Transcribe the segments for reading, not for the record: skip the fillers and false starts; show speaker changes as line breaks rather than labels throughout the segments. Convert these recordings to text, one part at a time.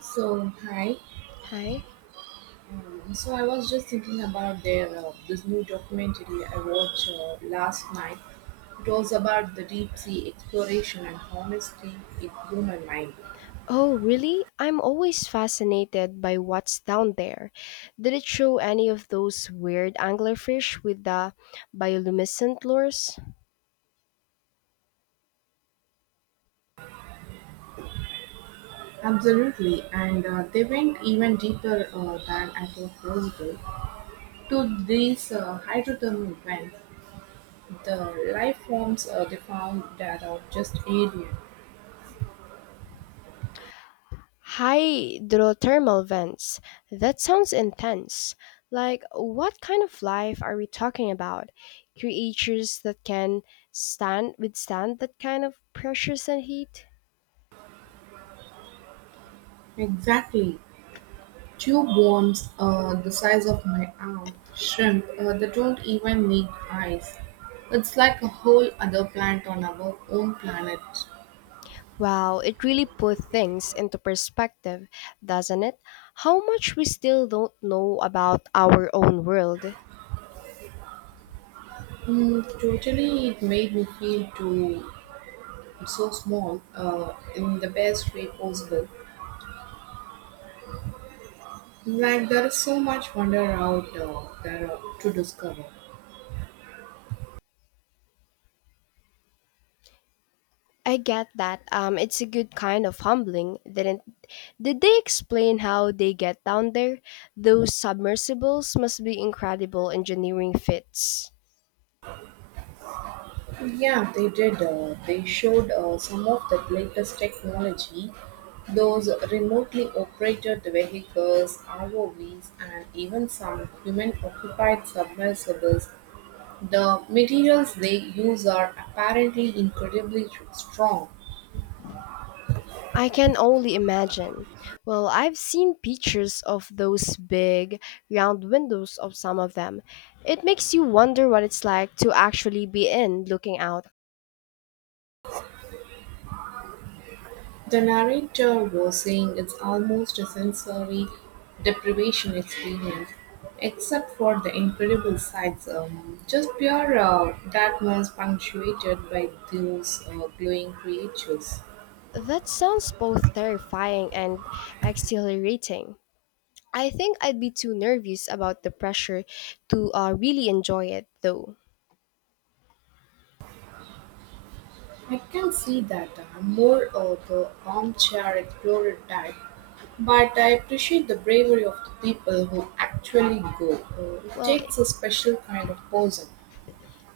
So hi,
Hi.
so I was just thinking about their this new documentary I watched last night. It was about the deep sea exploration and honesty in human mind.
Oh, really? I'm always fascinated by what's down there. Did it show any of those weird anglerfish with the bioluminescent lures?
Absolutely, and they went even deeper than I thought possible to these hydrothermal vents. The life forms they found that are just alien.
Hydrothermal vents. That sounds intense. Like, what kind of life are we talking about? Creatures that can stand withstand that kind of pressures and heat?
Exactly, tube worms the size of my arm, shrimp that don't even need eyes. It's like a whole other planet on our own planet.
Wow, it really puts things into perspective, doesn't it? How much we still don't know about our own world.
Mm, totally, it made me feel too so small in the best way possible. Like there is so much wonder out there to discover.
I get that. It's a good kind of humbling, didn't? Did they explain how they get down there? Those submersibles must be incredible engineering feats.
Yeah, they did. They showed some of the latest technology, those remotely operated vehicles, ROVs, and even some human occupied submersibles. The materials they use are apparently incredibly strong.
I can only imagine. Well, I've seen pictures of those big, round windows of some of them. It makes you wonder what it's like to actually be in, looking out.
The narrator was saying it's almost a sensory deprivation experience, except for the incredible sights, just pure darkness punctuated by those glowing creatures.
That sounds both terrifying and exhilarating. I think I'd be too nervous about the pressure to really enjoy it, though.
I can see that I'm more of the armchair explorer type, but I appreciate the bravery of the people who actually go. It
Well,
takes a special kind of person.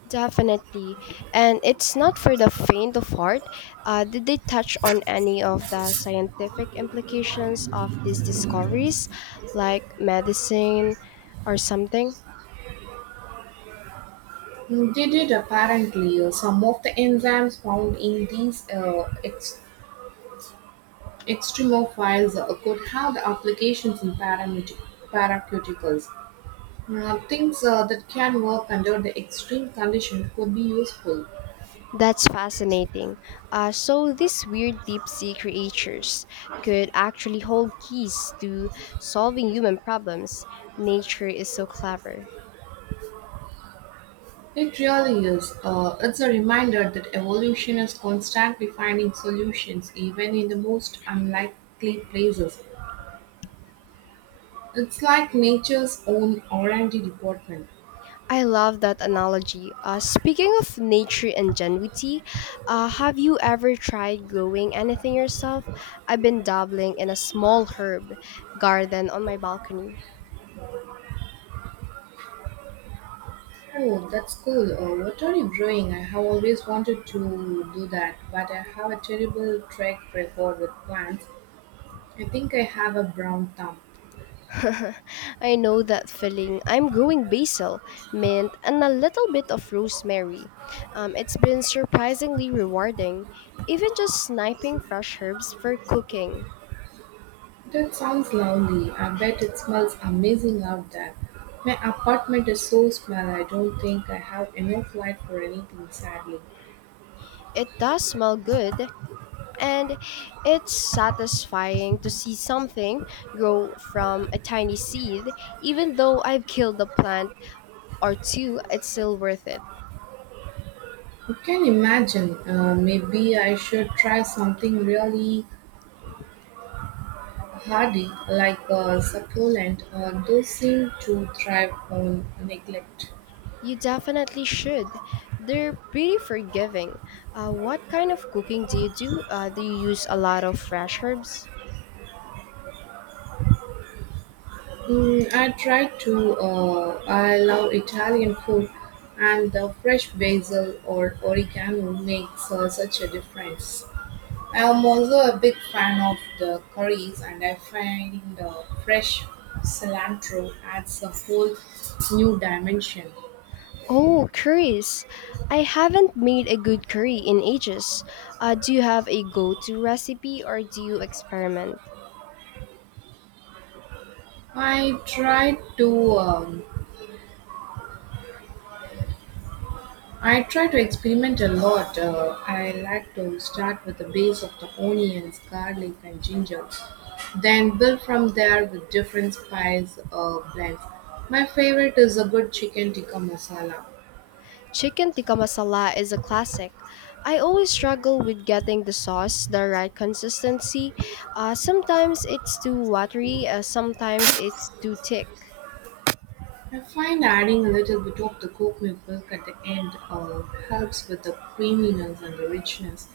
definitely. And it's not for the faint of heart. Did they touch on any of the scientific implications of these discoveries, like medicine or something?
Did it apparently some of the enzymes found in these extremophiles could have the applications in paraceuticals. Things that can work under the extreme condition could be useful.
That's fascinating. So these weird deep sea creatures could actually hold keys to solving human problems. Nature is so clever.
It really is. It's a reminder that evolution is constantly finding solutions even in the most unlikely places. It's like nature's own R&D department.
I love that analogy. Speaking of nature ingenuity, have you ever tried growing anything yourself? I've been dabbling in a small herb garden on my balcony.
Oh, that's cool. What are you brewing? I have always wanted to do that, but I have a terrible track record with plants. I think I have a brown thumb.
I know that feeling. I'm growing basil, mint, and a little bit of rosemary. It's been surprisingly rewarding, even just sniping fresh herbs for cooking.
That sounds lovely. I bet it smells amazing out there. My apartment is so small, I don't think I have enough light for anything, sadly.
It does smell good, and it's satisfying to see something grow from a tiny seed. Even though I've killed a plant or two, it's still worth it.
You can imagine. Maybe I should try something really hardy, like a succulent. Those seem to thrive on neglect.
You definitely should. They're pretty forgiving. What kind of cooking do you do? Do you use a lot of fresh herbs?
Mm, I tried to. I love Italian food, and the fresh basil or oregano makes such a difference. I am also a big fan of the curries, and I find the fresh cilantro adds a whole new dimension.
Oh, curries. I haven't made a good curry in ages. Do you have a go to recipe or do you experiment?
I tried to um, I try to experiment a lot. I like to start with the base of the onions, garlic, and ginger, then build from there with different spice blends. My favorite is a good chicken tikka masala.
Chicken tikka masala is a classic. I always struggle with getting the sauce the right consistency. Sometimes it's too watery, sometimes it's too thick.
I find adding a little bit of the coconut milk at the end, helps with the creaminess and the richness.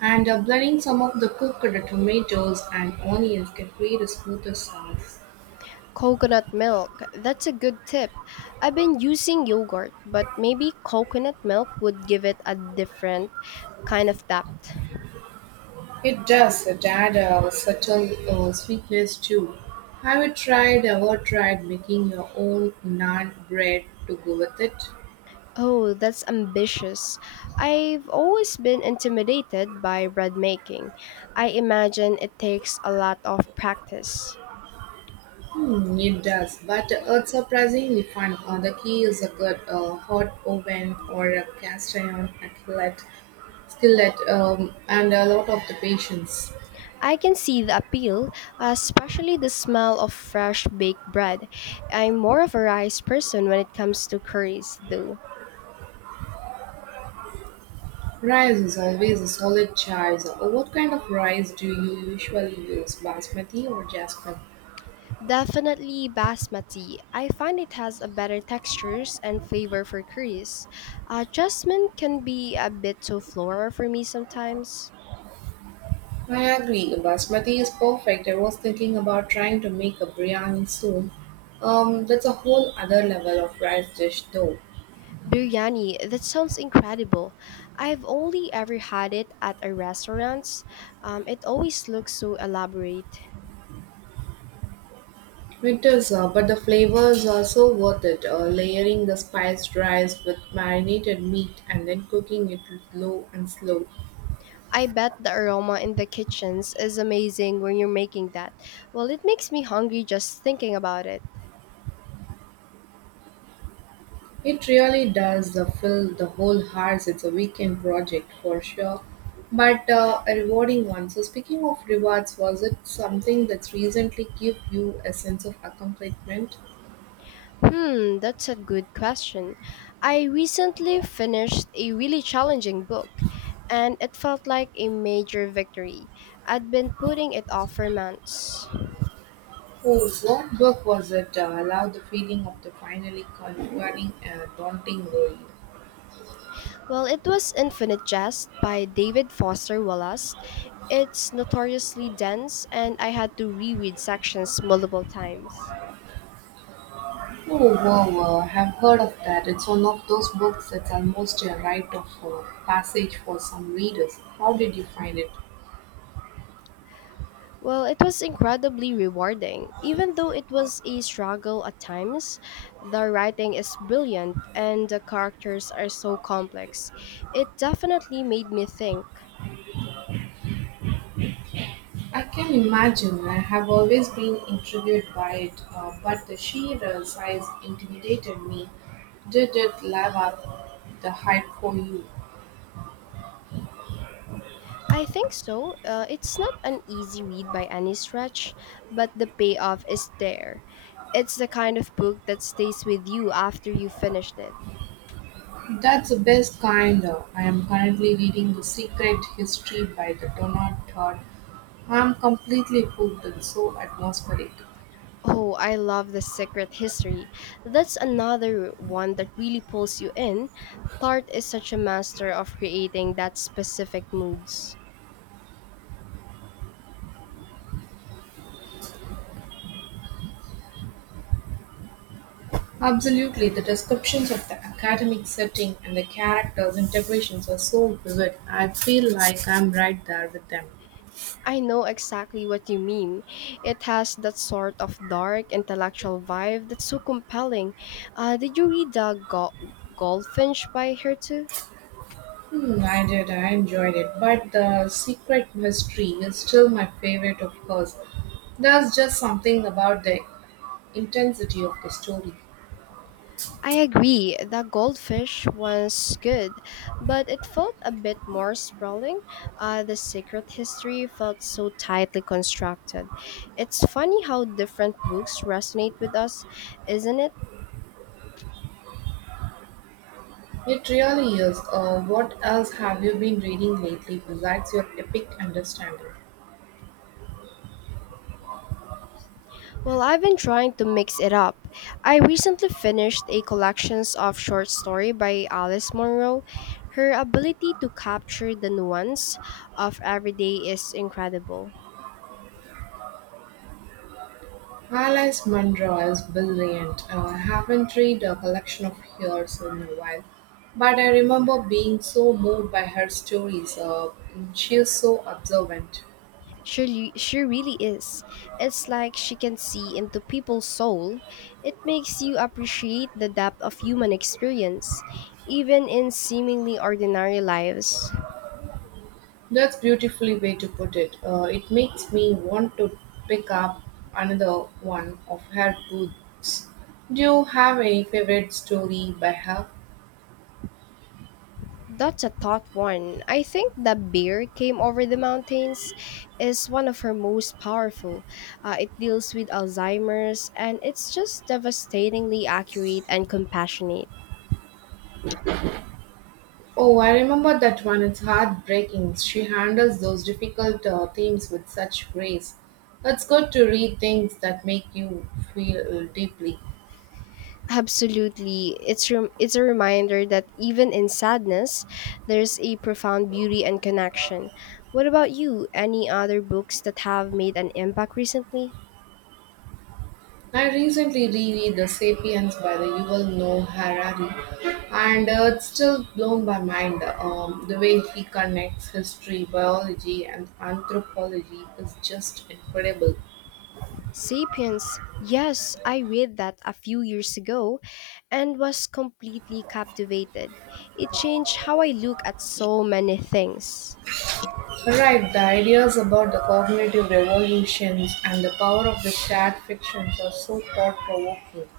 And blending some of the cooked tomatoes and onions can create a smoother sauce.
Coconut milk. That's a good tip. I've been using yogurt, but maybe coconut milk would give it a different kind of depth.
It does it add a subtle sweetness too. Have you tried ever tried making your own naan bread to go with it?
Oh, that's ambitious. I've always been intimidated by bread making. I imagine it takes a lot of practice.
Hmm, it does, but it's surprisingly fun. The key is a good hot oven or a cast iron skillet, skillet, and a lot of the patience.
I can see the appeal, especially the smell of fresh baked bread. I'm more of a rice person when it comes to curries, though.
Rice is always a solid choice. What kind of rice do you usually use, basmati or jasmine?
Definitely basmati. I find it has a better textures and flavor for curries. Jasmine can be a bit too floral for me sometimes.
I agree. Basmati is perfect. I was thinking about trying to make a biryani soon. That's a whole other level of rice dish, though.
Biryani, that sounds incredible. I've only ever had it at a restaurant. It always looks so elaborate.
It is, but the flavors are so worth it. Layering the spiced rice with marinated meat and then cooking it low and slow.
I bet the aroma in the kitchens is amazing when you're making that. Well, it makes me hungry just thinking about it.
It really does fill the whole house. It's a weekend project for sure, but a rewarding one. So, speaking of rewards, was it something that's recently give you a sense of accomplishment?
Hmm, that's a good question. I recently finished a really challenging book, and it felt like a major victory. I'd been putting it off for months.
Oh, what book was it allowed the feeling of the finally conquering a daunting world?
Well, it was Infinite Jest by David Foster Wallace. It's notoriously dense, and I had to reread sections multiple times.
Oh, wow, wow. I've heard of that. It's one of those books that's almost a rite of passage for some readers. How did you find it?
Well, it was incredibly rewarding. Even though it was a struggle at times, the writing is brilliant and the characters are so complex. It definitely made me think.
I can imagine. I have always been intrigued by it, but the sheer size intimidated me. Did it live up the hype for you?
I think so. It's not an easy read by any stretch, but the payoff is there. It's the kind of book that stays with you after you finished it.
That's the best kinda. I'm currently reading The Secret History by the Donald Todd. I'm completely hooked and so atmospheric.
Oh, I love The Secret History. That's another one that really pulls you in. Tart is such a master of creating that specific moods.
Absolutely, the descriptions of the academic setting and the characters' interpretations are so vivid. I feel like I'm right there with them.
I know exactly what you mean. It has that sort of dark intellectual vibe that's so compelling. Did you read Goldfinch by her too?
Hmm, I did. I enjoyed it. But the secret mystery is still my favorite, of course. There's just something about the intensity of the story.
I agree, the goldfish was good, but it felt a bit more sprawling. The secret history felt so tightly constructed. It's funny how different books resonate with us, isn't it?
It really is. What else have you been reading lately besides your epic understanding?
Well, I've been trying to mix it up. I recently finished a collections of short story by Alice Munro. Her ability to capture the nuance of everyday is incredible.
Alice Munro is brilliant. I haven't read a collection of hers in a while, but I remember being so moved by her stories. She is so observant.
She really is. It's like she can see into people's soul. It makes you appreciate the depth of human experience, even in seemingly ordinary lives.
That's beautifully way to put it. It makes me want to pick up another one of her books. Do you have any favorite story by her?
That's a thought one. I think The Bear Came Over the Mountains is one of her most powerful. It deals with Alzheimer's and it's just devastatingly accurate and compassionate.
Oh, I remember that one. It's heartbreaking. She handles those difficult themes with such grace. It's good to read things that make you feel deeply.
Absolutely. It's a reminder that even in sadness, there's a profound beauty and connection. What about you? Any other books that have made an impact recently?
I recently reread The Sapiens by the Yuval Noah Harari, and it's still blown my mind. The way he connects history, biology, and anthropology is just incredible.
Sapiens. Yes, I read that a few years ago and was completely captivated. It changed how I look at so many things.
Right, the ideas about the cognitive revolutions and the power of the shared fictions are so thought provoking.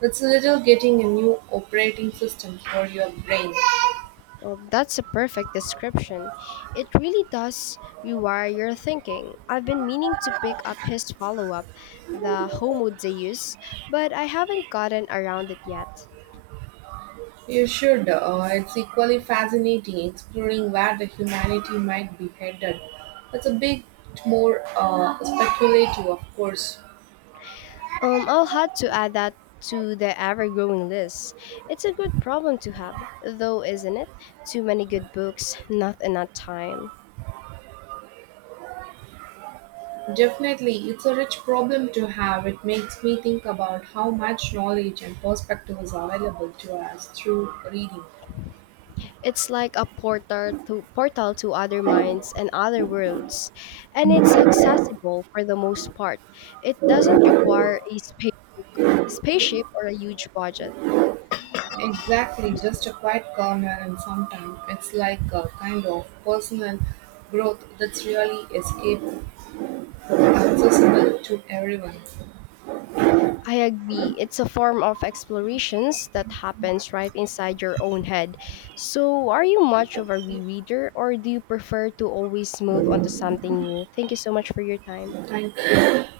It's a little getting a new operating system for your brain.
Well, that's a perfect description. It really does rewire your thinking. I've been meaning to pick up his follow up, The Homo Deus, but I haven't gotten around it yet.
You should. It's equally fascinating exploring where the humanity might be headed. It's a bit more speculative, of course.
I'll have to add that to the ever growing list. It's a good problem to have, though, isn't it? Too many good books, not enough time.
Definitely, it's a rich problem to have. It makes me think about how much knowledge and perspective is available to us through reading.
It's like a portal to other minds and other worlds, and it's accessible for the most part. It doesn't require a spaceship or a huge budget.
Exactly,
I'm
just
sorry.
a quiet corner, and sometimes it's like a kind of personal growth that's really escape accessible to everyone.
I agree. It's a form of explorations that happens right inside your own head. So, are you much of a rereader or do you prefer to always move on to something new? Thank you so much for your time.
Thank you.